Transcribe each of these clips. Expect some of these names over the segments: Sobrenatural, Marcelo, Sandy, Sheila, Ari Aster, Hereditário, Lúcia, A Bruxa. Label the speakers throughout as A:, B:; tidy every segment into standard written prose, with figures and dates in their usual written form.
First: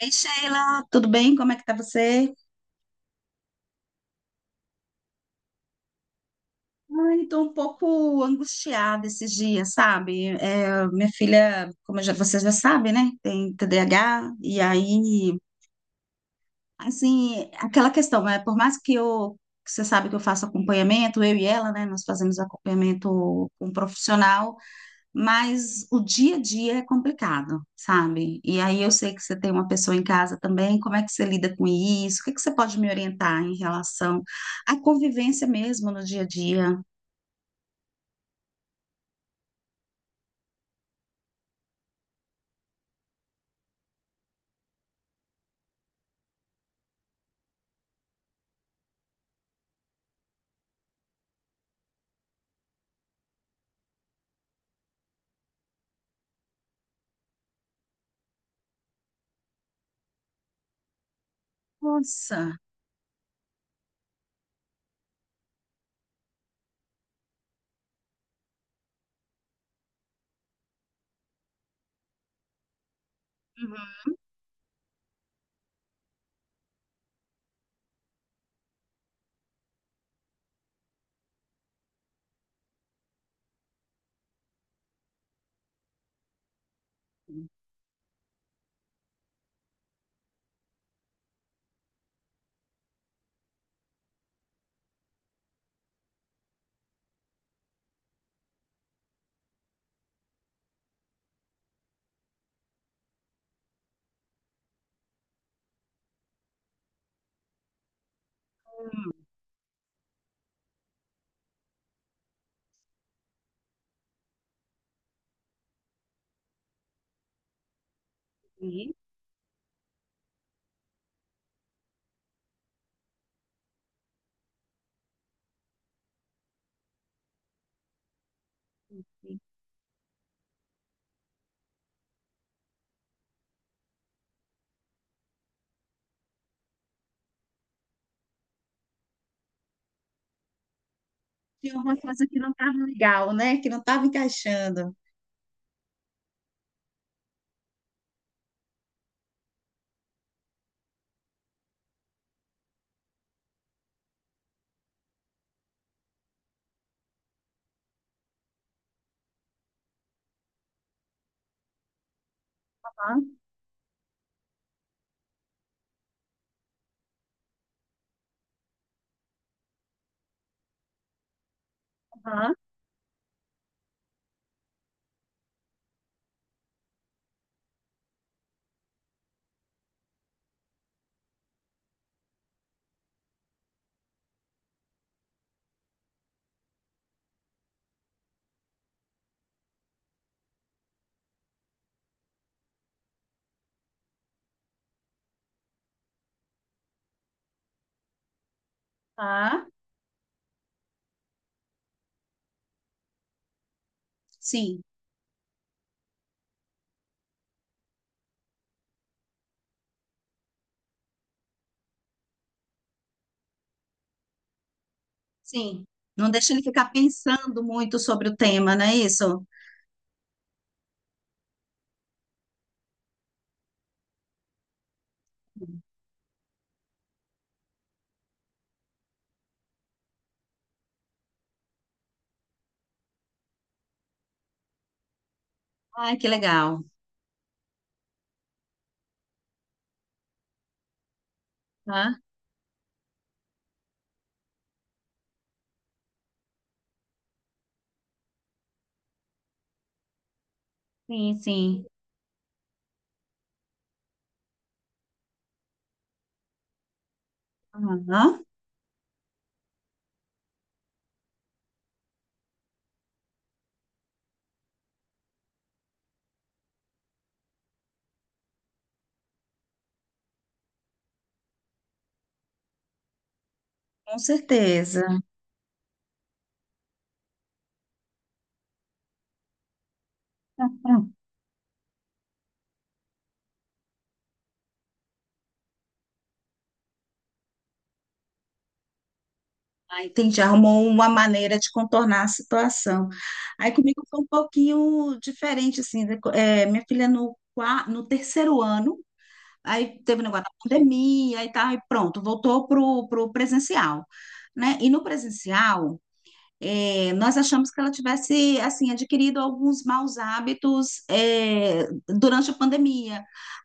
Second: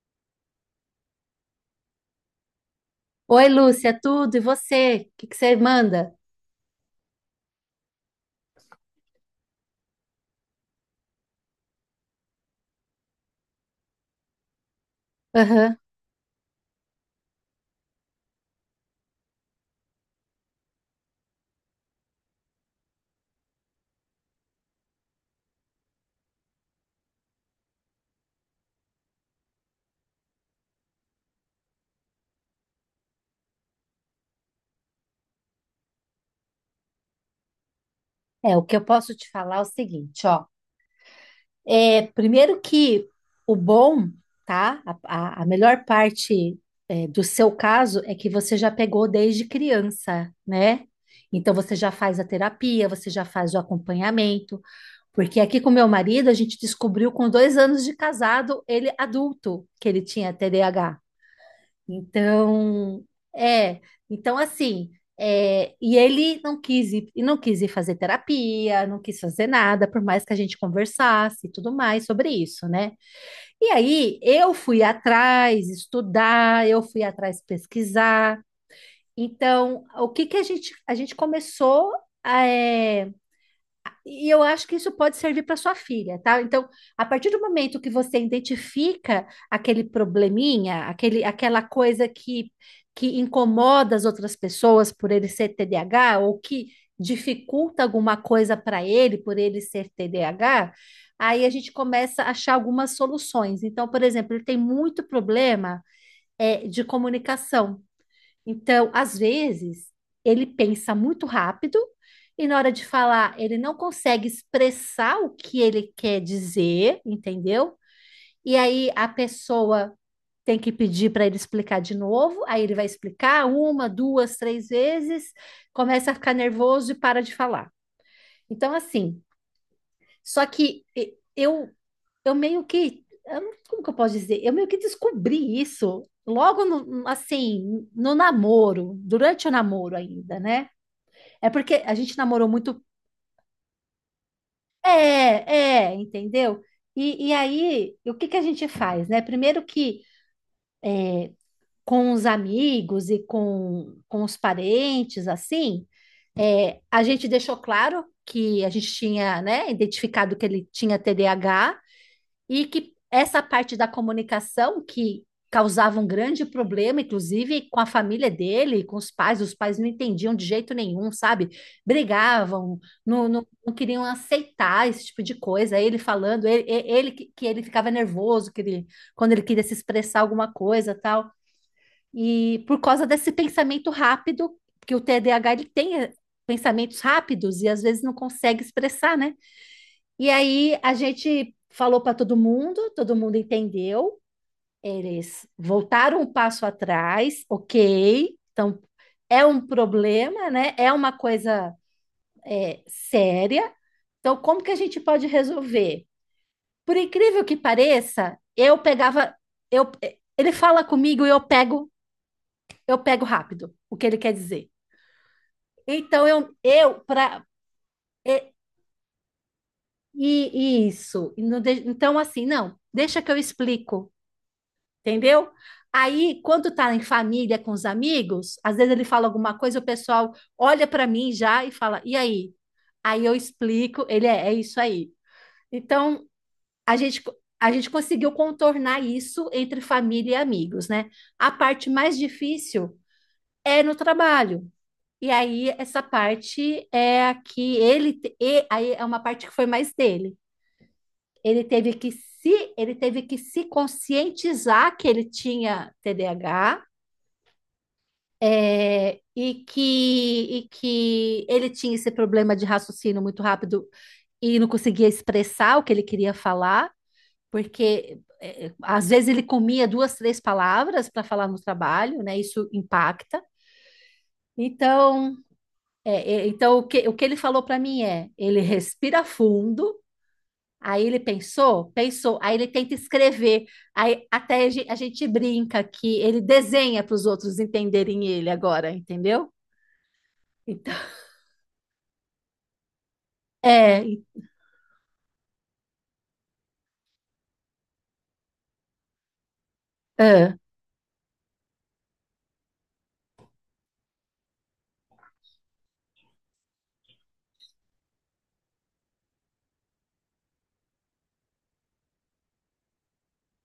A: Ei, Sheila, tudo bem? Como é que tá você?
B: Oi, Lúcia, tudo? E você? O que que você manda?
A: Ai, tô um pouco angustiada esses dias, sabe? É, minha filha, vocês já sabem, né? Tem TDAH, e aí,
B: Aham.
A: assim, aquela questão, né? Por mais que eu, que você sabe que eu faço acompanhamento, eu e ela, né? Nós fazemos acompanhamento com um profissional, mas o dia a dia é complicado, sabe? E aí eu sei que você tem uma pessoa em casa também, como é que você lida com isso? O que é que você pode me orientar em relação à convivência mesmo no dia a dia?
B: É, o que eu posso te falar é o seguinte, ó. É, primeiro que o bom, tá? A melhor parte, do seu caso é que você já pegou desde criança, né? Então você já faz a terapia, você já faz o acompanhamento. Porque aqui com meu marido a gente descobriu com 2 anos de casado, ele adulto, que ele tinha TDAH.
A: Nossa.
B: Então, é, então assim, e ele não quis ir, e não quis ir fazer terapia, não quis fazer nada, por mais que a gente conversasse e tudo mais sobre isso, né? E aí eu fui atrás estudar, eu fui atrás pesquisar. Então, o que que a gente começou é, e eu acho que isso pode servir para sua filha, tá? Então, a partir do momento que você identifica aquele probleminha, aquele, aquela coisa que incomoda as outras pessoas por ele ser TDAH, ou que dificulta alguma coisa para ele por ele ser TDAH, aí a gente começa a achar algumas soluções. Então, por exemplo, ele tem muito problema de comunicação. Então,
A: Uhum.
B: às vezes, ele pensa muito rápido e na hora de falar, ele não consegue expressar o que ele quer dizer, entendeu? E aí
A: E
B: a pessoa tem que pedir para ele explicar de novo, aí ele vai explicar uma, duas, três vezes, começa a ficar nervoso e para de falar. Então, assim,
A: e
B: só que eu meio que, eu não- como que eu posso dizer? Eu meio que descobri isso logo no, assim, no namoro, durante o namoro ainda, né? É
A: tinha
B: porque a
A: uma
B: gente
A: coisa que
B: namorou
A: não estava
B: muito,
A: legal, né? Que não estava encaixando.
B: entendeu? E aí, o que que a gente faz, né? Primeiro que com os amigos e com os parentes, assim, a gente deixou claro que a gente tinha, né, identificado que ele tinha TDAH, e que
A: Aham,
B: essa parte da comunicação que causava um grande problema, inclusive com a família dele, com os pais não entendiam de jeito nenhum, sabe?
A: aham,
B: Brigavam, não, não, não queriam aceitar esse tipo de coisa. Ele falando, ele que ele ficava nervoso, que ele, quando ele queria se expressar alguma coisa, tal. E por causa desse pensamento rápido, porque o TDAH ele tem pensamentos rápidos e às vezes não consegue expressar, né? E aí a gente falou para todo mundo entendeu. Eles voltaram um passo atrás, ok. Então é um
A: aham.
B: problema, né? É uma coisa séria. Então, como que a
A: Sim,
B: gente pode resolver? Por incrível que pareça, eu pegava, eu, ele fala comigo e eu pego rápido o que ele quer dizer.
A: sim.
B: Então
A: Não deixa
B: eu,
A: ele ficar
B: eu para
A: pensando muito sobre o tema, não é isso?
B: e isso. Então assim, não, deixa que eu explico. Entendeu? Aí, quando tá em família com os amigos, às vezes ele fala alguma coisa, o pessoal olha para mim já e fala: "E aí?". Aí eu explico, ele é isso aí.
A: Ai,
B: Então,
A: que legal.
B: a gente a gente conseguiu contornar isso entre família e amigos, né? A parte mais
A: Tá?
B: difícil é no trabalho. E aí essa parte é a que e aí é uma parte que foi mais dele.
A: Sim,
B: Ele
A: sim.
B: teve que se ele teve que se conscientizar que ele tinha TDAH.
A: Aham,
B: É, e que, e que ele tinha esse problema de raciocínio muito rápido e não conseguia expressar o que ele queria falar, porque às vezes ele comia duas, três palavras para falar no trabalho, né? Isso impacta.
A: com certeza.
B: Então, é, então o que ele falou para mim é: ele respira fundo, aí ele pensou, pensou, aí ele tenta escrever, aí até a gente brinca que ele desenha para os outros entenderem ele agora, entendeu?
A: Ah, entendi. Arrumou
B: Então,
A: uma maneira de contornar a situação. Aí comigo
B: é,
A: foi um pouquinho diferente, assim, né? Minha filha no terceiro ano, aí teve o negócio da
B: Ah,
A: pandemia e tal, e pronto, voltou pro presencial, né? E no presencial, nós achamos que ela tivesse, assim, adquirido alguns maus hábitos, durante a pandemia.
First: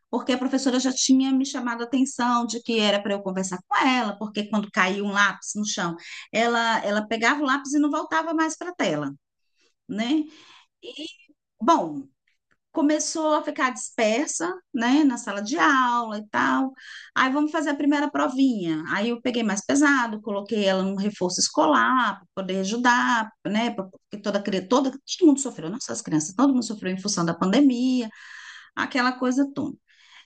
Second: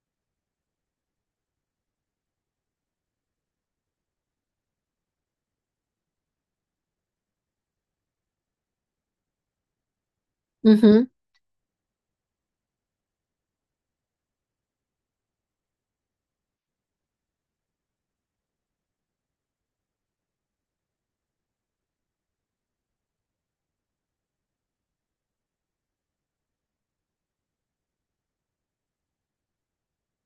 A: Porque a professora já tinha me chamado a atenção de que era para eu conversar com ela, porque quando caiu um lápis no chão, ela pegava o lápis e não voltava mais para a tela, né?
B: uhum,
A: Bom, começou a ficar dispersa, né, na sala de aula e tal. Aí vamos fazer a primeira provinha. Aí eu peguei mais pesado, coloquei ela num reforço escolar para poder ajudar, né, porque toda cri- toda todo mundo sofreu, não só as crianças, todo mundo sofreu em função da pandemia, aquela coisa toda.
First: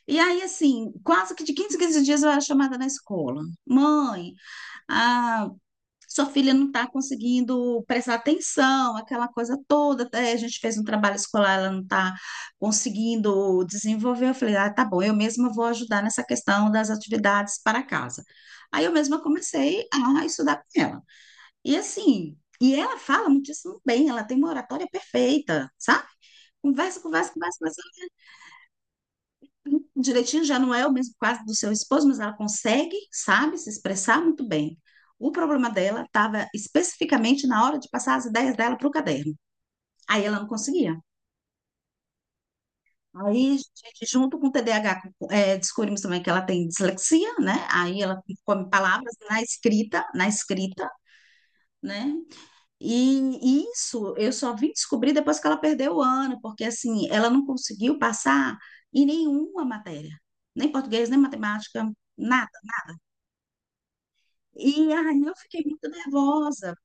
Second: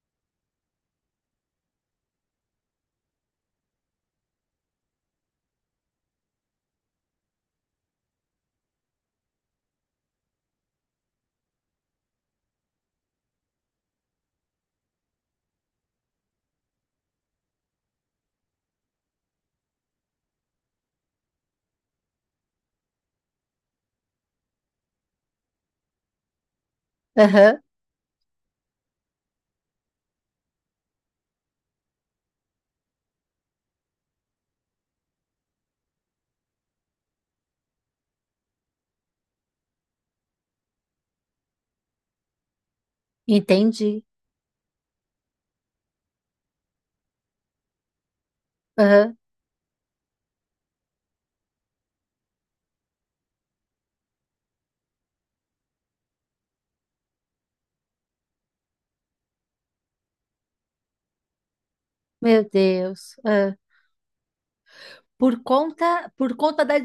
A: E aí, assim, quase que de 15 em 15 dias eu era chamada na escola. Mãe, a sua filha não está conseguindo prestar atenção, aquela coisa toda. Até a gente fez um trabalho escolar, ela não está conseguindo desenvolver. Eu falei, ah, tá bom, eu mesma vou ajudar nessa questão das atividades para casa. Aí eu mesma comecei a estudar com ela. E assim, e ela fala muitíssimo bem, ela tem uma oratória perfeita, sabe? Conversa, conversa, conversa,
B: aham,
A: conversa direitinho, já não é o mesmo caso do seu esposo, mas ela consegue, sabe, se expressar muito bem. O problema dela estava especificamente na hora de passar as ideias dela para o caderno. Aí ela não conseguia. Aí,
B: entendi.
A: gente, junto com o TDAH, descobrimos também que ela tem dislexia, né? Aí ela come palavras
B: Aham,
A: na escrita, né? E isso eu só vim descobrir depois que ela perdeu o ano, porque assim, ela não conseguiu passar em nenhuma matéria, nem português, nem matemática,
B: meu
A: nada.
B: Deus. Ah.
A: E aí eu
B: Por
A: fiquei muito
B: conta, por conta
A: nervosa,
B: da,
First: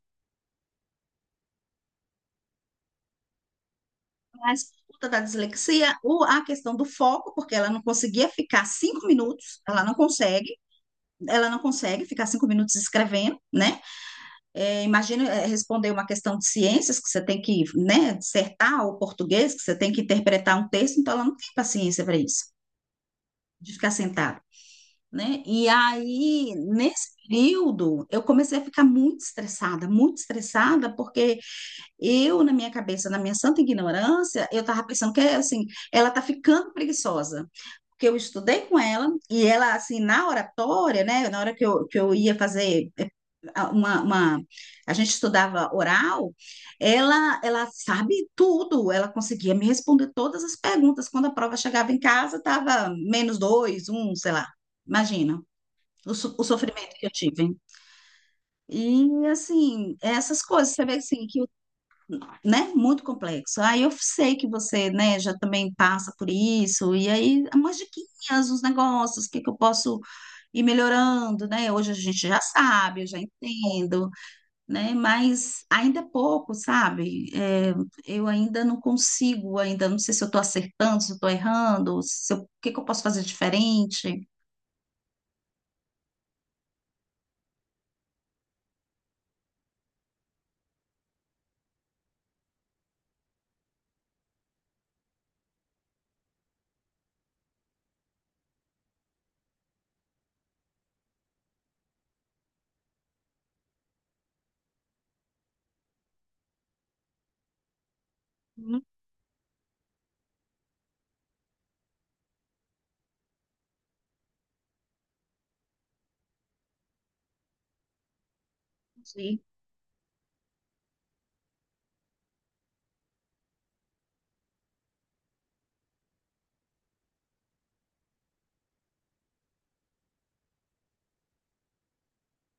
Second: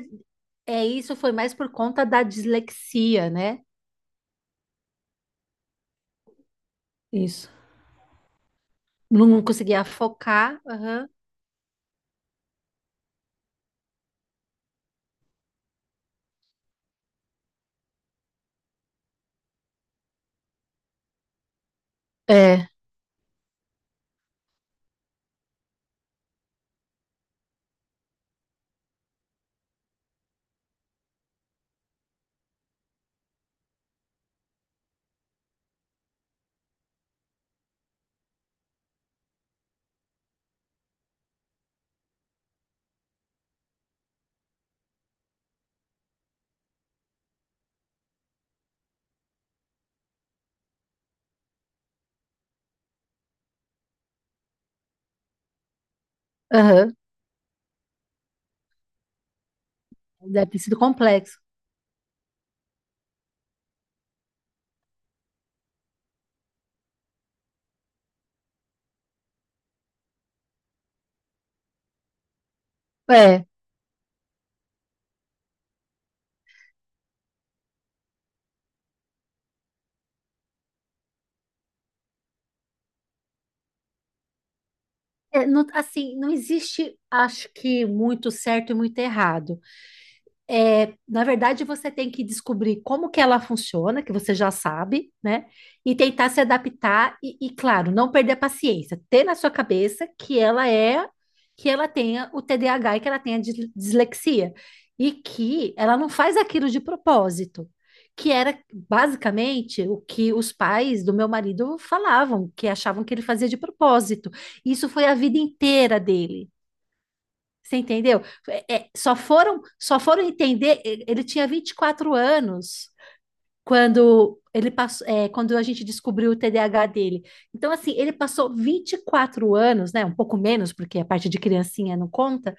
B: é isso, foi mais por conta da dislexia, né?
A: mas por conta da dislexia, a questão do foco,
B: Isso.
A: porque ela não conseguia ficar cinco
B: Não
A: minutos,
B: conseguia focar. Aham.
A: ela não consegue ficar cinco minutos escrevendo, né? É, imagina, é, responder uma questão de ciências, que você tem que, né, dissertar, ou português, que você tem que interpretar um texto, então ela não tem paciência para isso,
B: É,
A: de ficar sentada. Né? E aí, nesse período, eu comecei a ficar muito estressada, porque eu, na minha cabeça, na minha santa ignorância, eu estava pensando que, é assim, ela está ficando preguiçosa. Porque eu estudei com ela e ela, assim, na oratória, né? Na hora que eu ia fazer. Uma, uma... A gente estudava oral, ela sabe tudo. Ela conseguia me responder todas as perguntas. Quando a prova chegava em casa, estava menos dois, um, sei lá. Imagina o sofrimento
B: aham.
A: que eu tive. E, assim, essas
B: Deve ter
A: coisas,
B: sido
A: você vê, assim,
B: complexo.
A: que, né, muito complexo. Aí eu sei que você, né, já também passa por isso, e aí umas diquinhas, uns negócios, o que que eu posso ir melhorando, né? Hoje a gente já sabe, eu já
B: É.
A: entendo, né? Mas ainda é pouco, sabe? É, eu ainda não consigo, ainda não sei se eu estou acertando, se eu estou errando, se eu- o que que eu posso fazer diferente.
B: É, assim, não existe, acho que, muito certo e muito errado. É, na verdade, você tem que descobrir como que ela funciona, que você já sabe, né? E tentar se adaptar e, claro, não perder a paciência. Ter na sua cabeça que ela tenha o TDAH e que ela tenha dislexia. E que ela não faz aquilo de propósito. Que era
A: Uhum.
B: basicamente o que os pais do meu marido falavam, que achavam que ele fazia de propósito. Isso foi a vida inteira dele. Você entendeu? É, é, só
A: Sim.
B: foram, só foram entender. Ele tinha 24 anos quando ele passou, quando a gente descobriu o TDAH dele. Então, assim, ele passou 24 anos, né? Um pouco menos, porque a parte de criancinha não conta,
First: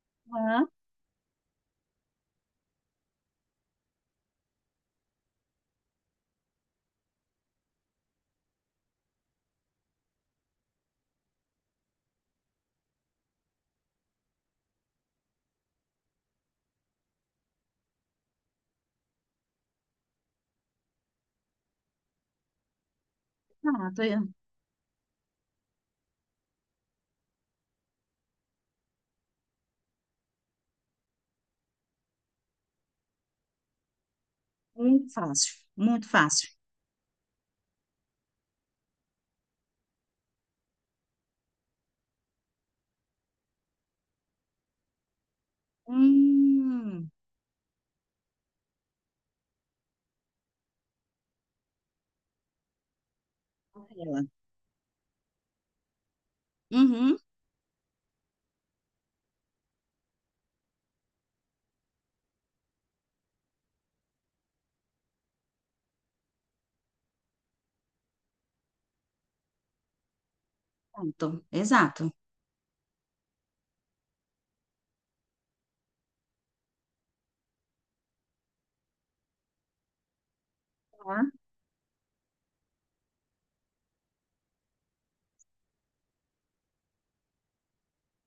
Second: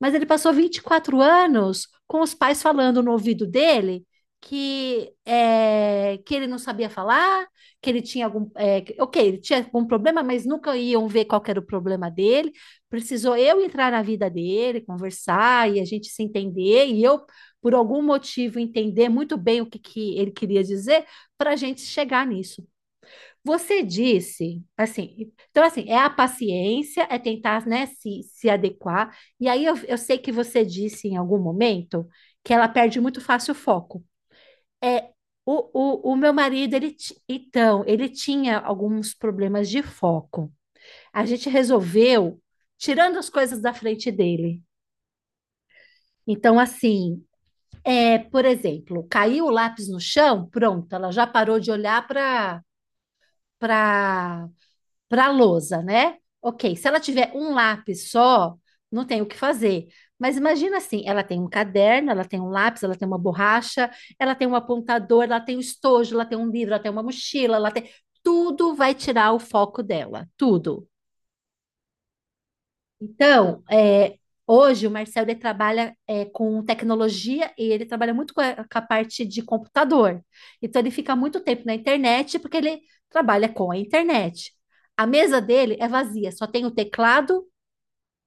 B: mas ele passou
A: Ah,
B: 24 anos com os pais falando no ouvido dele que ele não sabia falar, que ele tinha algum. Ok, ele tinha algum problema, mas nunca iam ver qual que era o problema dele. Precisou eu entrar na vida dele, conversar e a gente se entender, e eu, por algum motivo, entender muito bem o que, que ele queria dizer para a gente chegar nisso. Você
A: tá,
B: disse, assim, então assim, é a paciência, é tentar, né, se adequar. E aí eu sei que você disse em algum momento que ela perde muito fácil o foco. É
A: muito fácil,
B: o,
A: muito
B: o, o meu
A: fácil.
B: marido, então, ele tinha alguns problemas de foco. A gente resolveu tirando as coisas da frente dele. Então,
A: Hum,
B: assim, é, por exemplo, caiu o lápis no chão, pronto, ela já parou de olhar
A: ela.
B: para para a lousa, né? Ok, se ela
A: Uhum.
B: tiver um lápis só, não tem o que fazer. Mas imagina assim, ela tem um caderno, ela tem um lápis, ela tem uma borracha, ela tem um apontador, ela tem um estojo, ela tem um livro, ela tem uma mochila, ela tem... Tudo vai tirar o foco dela, tudo.
A: Pronto, exato.
B: Então, hoje o Marcelo ele trabalha com tecnologia e ele trabalha muito com a parte de computador. Então, ele fica
A: Tá?
B: muito tempo na internet porque ele trabalha com a internet. A mesa dele é vazia, só tem o teclado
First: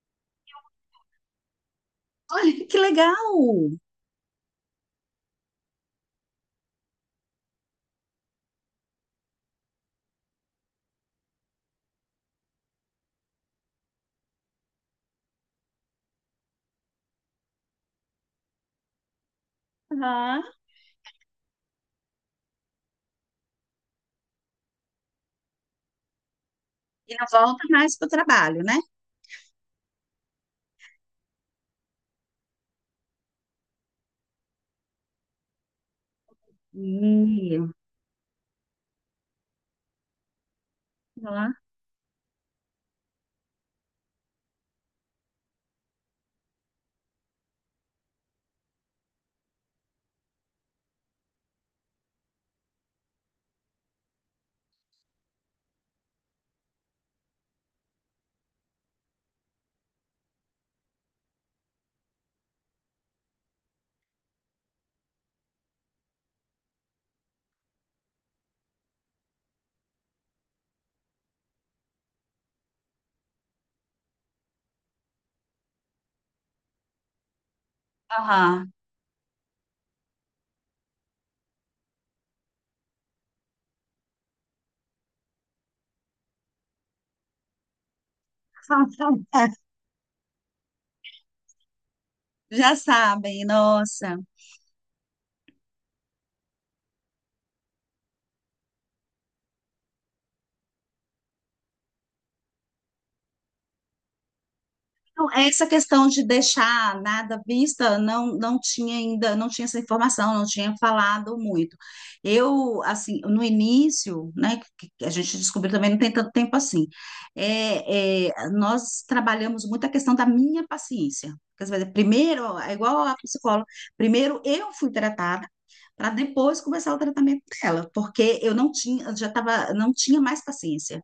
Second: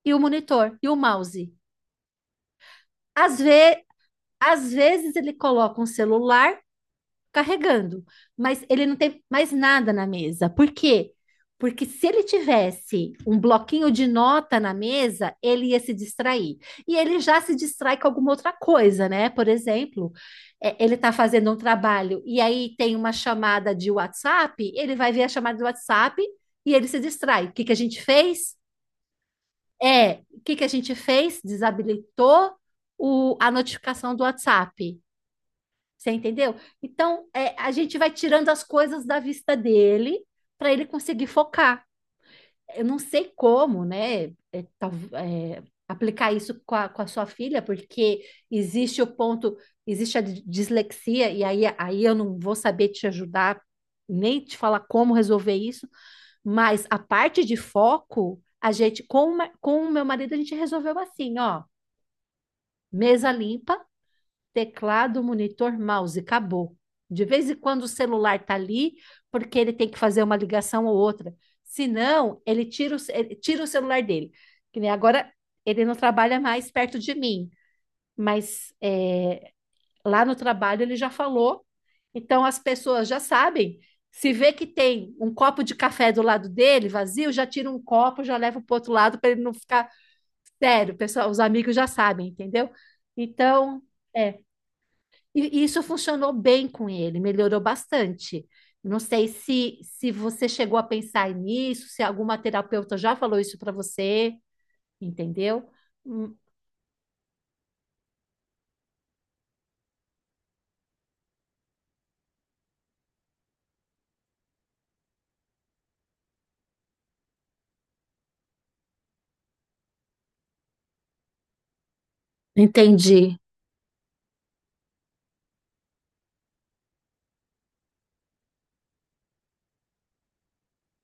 B: e o monitor e o mouse.
A: Olha, que
B: Às
A: legal!
B: ve- às vezes ele coloca um celular carregando, mas ele não tem mais nada na mesa. Por quê? Porque se ele tivesse um bloquinho de nota na mesa, ele ia se distrair. E ele já se distrai com alguma outra coisa, né? Por exemplo,
A: Aham.
B: ele está fazendo um trabalho e aí tem uma chamada de WhatsApp, ele vai ver a chamada do WhatsApp e ele se
A: E não
B: distrai. O
A: volta
B: que que a
A: mais
B: gente
A: para o
B: fez?
A: trabalho, né?
B: É, o que que a gente fez? Desabilitou a notificação do WhatsApp. Você entendeu? Então,
A: E,
B: a gente vai tirando as coisas da vista dele para ele conseguir
A: Aham.
B: focar. Eu não sei como, né? Aplicar isso com a sua filha, porque existe o ponto, existe a dislexia, e aí eu não vou saber te ajudar, nem te falar como resolver isso, mas a parte de foco, a gente, com o meu marido, a gente resolveu assim, ó, mesa limpa teclado, monitor, mouse, acabou. De vez em quando o celular tá ali, porque ele tem que fazer uma ligação ou outra. Senão, ele tira o celular dele. Que nem agora ele não trabalha mais perto de mim,
A: Aham.
B: mas lá no trabalho ele já falou. Então as pessoas já sabem. Se vê que tem um copo de café do lado dele, vazio, já tira um copo, já leva para o outro lado para ele não ficar sério. Pessoal, os amigos já sabem, entendeu?
A: Já sabem,
B: Então,
A: nossa.
B: é, e isso funcionou bem com ele, melhorou bastante. Não sei se, se você chegou a pensar nisso, se alguma terapeuta já falou isso para você,
A: Então, essa
B: entendeu?
A: questão de
B: Hum,
A: deixar nada à vista, não, não tinha ainda, não tinha essa informação, não tinha falado muito. Eu, assim, no início, né, que a gente descobriu também, não tem tanto tempo assim, é, é, nós trabalhamos muito a questão da minha paciência. Quer dizer, primeiro, é igual a
B: Entendi.
A: psicóloga, primeiro eu fui tratada, para depois começar o tratamento dela, porque eu não tinha, já tava, não tinha mais paciência,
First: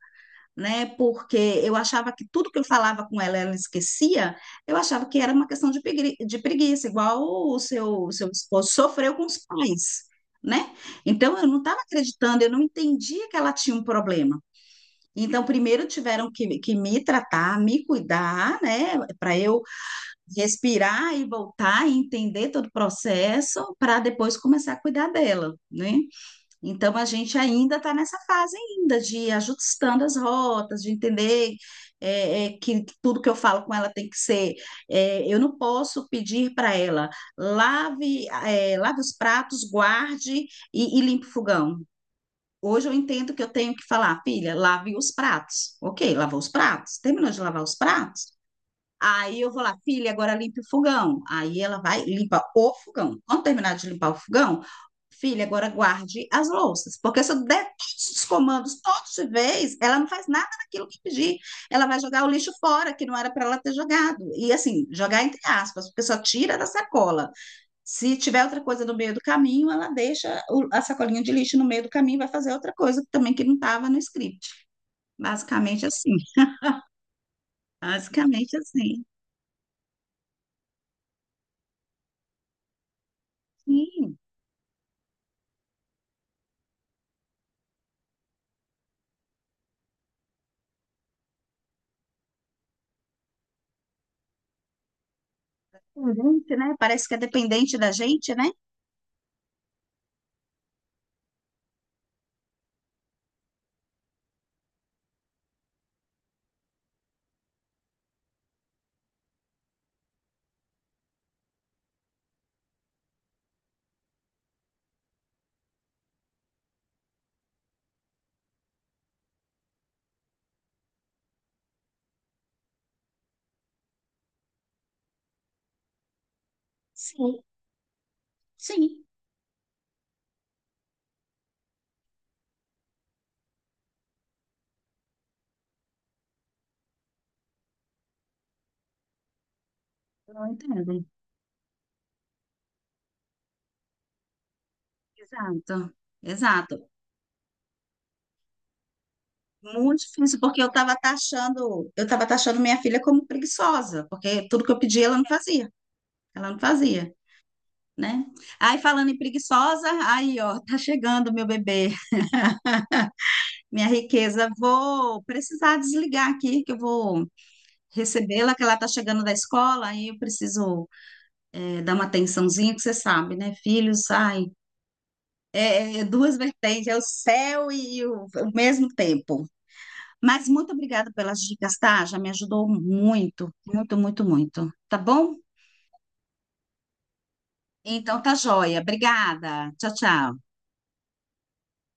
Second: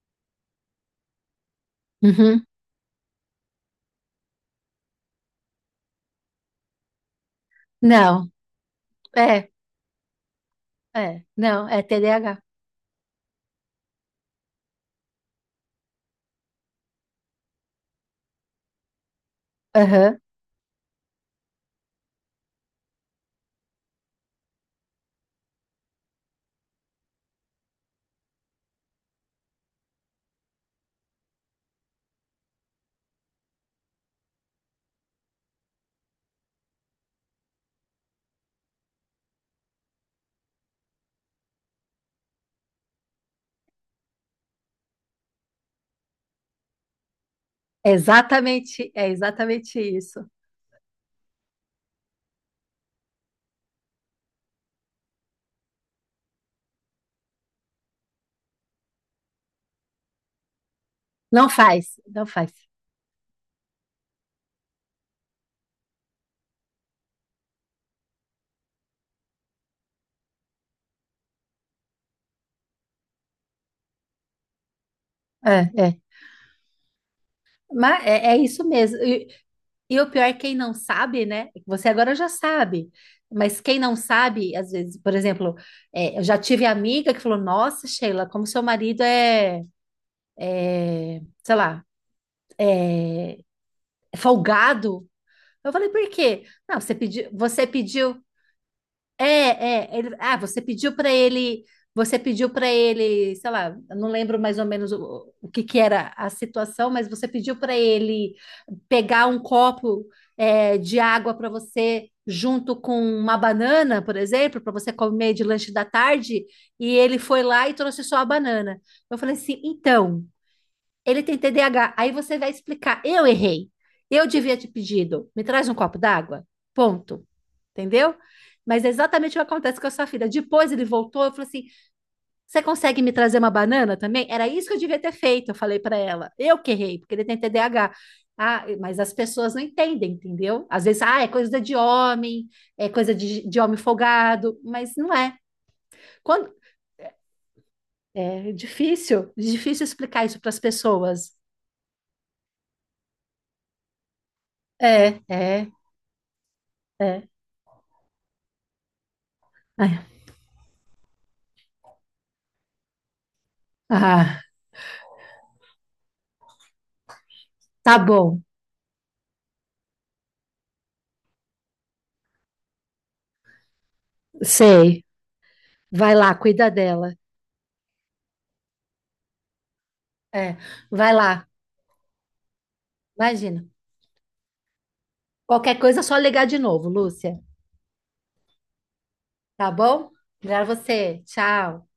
A: né? Porque eu achava que
B: Uhum.
A: tudo que eu falava com ela, ela esquecia, eu achava que era uma questão de de preguiça, igual o seu
B: Não,
A: esposo sofreu com os
B: é,
A: pais, né?
B: é,
A: Então eu não
B: não,
A: estava
B: é TDAH.
A: acreditando, eu não entendia que ela tinha um problema. Então, primeiro tiveram que me tratar, me cuidar, né, para eu
B: Aham.
A: respirar e voltar e entender todo o processo, para depois começar a cuidar dela, né? Então a gente ainda está nessa fase ainda de ir ajustando as rotas, de entender, que tudo que eu falo com ela tem que ser. Eu não posso pedir para ela lave os pratos, guarde e limpe o fogão. Hoje eu entendo que eu tenho que falar, filha, lave os pratos. Ok, lavou os pratos. Terminou de lavar os
B: É
A: pratos?
B: exatamente, é
A: Aí eu vou lá,
B: exatamente
A: filha,
B: isso.
A: agora limpe o fogão. Aí ela vai, limpa o fogão. Quando terminar de limpar o fogão, filha, agora guarde as louças. Porque se eu der todos os comandos todos de vez, ela não faz nada daquilo que eu pedi.
B: Não
A: Ela
B: faz,
A: vai jogar
B: não
A: o lixo
B: faz.
A: fora, que não era para ela ter jogado. E assim, jogar entre aspas, porque só tira da sacola. Se tiver outra coisa no meio do caminho, ela deixa a sacolinha de lixo no meio do caminho e vai fazer outra coisa também que não estava no script.
B: É,
A: Basicamente
B: é.
A: assim.
B: Mas é
A: Basicamente
B: isso mesmo.
A: assim.
B: E o pior é quem não sabe, né? Você agora já sabe. Mas quem não
A: Sim.
B: sabe, às vezes, por exemplo, eu já tive amiga que falou: Nossa, Sheila, como seu marido é, sei lá, é folgado. Eu falei: Por quê?
A: Dependente, né?
B: Não, você
A: Parece que é
B: pediu, você
A: dependente da
B: pediu
A: gente, né?
B: É, é, ele- ah, você pediu para ele, você pediu para ele, sei lá, eu não lembro mais ou menos o que que era a situação, mas você pediu para ele pegar um copo de água para você junto com uma banana, por exemplo, para você comer de lanche da tarde, e ele foi lá e trouxe só a banana. Eu falei assim, então, ele tem TDAH. Aí você vai explicar, eu errei, eu devia ter pedido, me traz um copo d'água, ponto.
A: Sim,
B: Entendeu? Mas é
A: sim.
B: exatamente o que acontece com a sua filha. Depois ele voltou, eu falei assim: você consegue me trazer uma banana também? Era isso que eu devia ter feito, eu falei para ela. Eu que errei, porque ele tem TDAH. Ah, mas as pessoas não entendem,
A: Não
B: entendeu? Às vezes,
A: entendo.
B: ah, é coisa de homem, é coisa de homem folgado, mas não é.
A: Exato,
B: Quando,
A: exato.
B: é difícil, difícil
A: Muito
B: explicar
A: difícil,
B: isso para as
A: porque
B: pessoas.
A: eu estava taxando minha filha como preguiçosa, porque tudo que eu pedi
B: É, é,
A: ela não fazia,
B: é.
A: né? Aí falando em preguiçosa,
B: É.
A: aí ó, tá chegando meu bebê, minha
B: Ah,
A: riqueza. Vou precisar desligar aqui, que eu vou
B: tá bom,
A: recebê-la, que ela tá chegando da escola, aí eu preciso dar uma atençãozinha, que você sabe, né? Filhos, ai,
B: sei.
A: É, é,
B: Vai lá,
A: duas
B: cuida
A: vertentes, é o
B: dela.
A: céu e o mesmo tempo. Mas
B: É,
A: muito obrigada
B: vai
A: pelas
B: lá,
A: dicas, tá? Já me ajudou muito,
B: imagina.
A: muito, muito, muito. Tá bom?
B: Qualquer coisa é só ligar de novo, Lúcia.
A: Então tá joia.
B: Tá
A: Obrigada. Tchau,
B: bom?
A: tchau.
B: Obrigada a você. Tchau.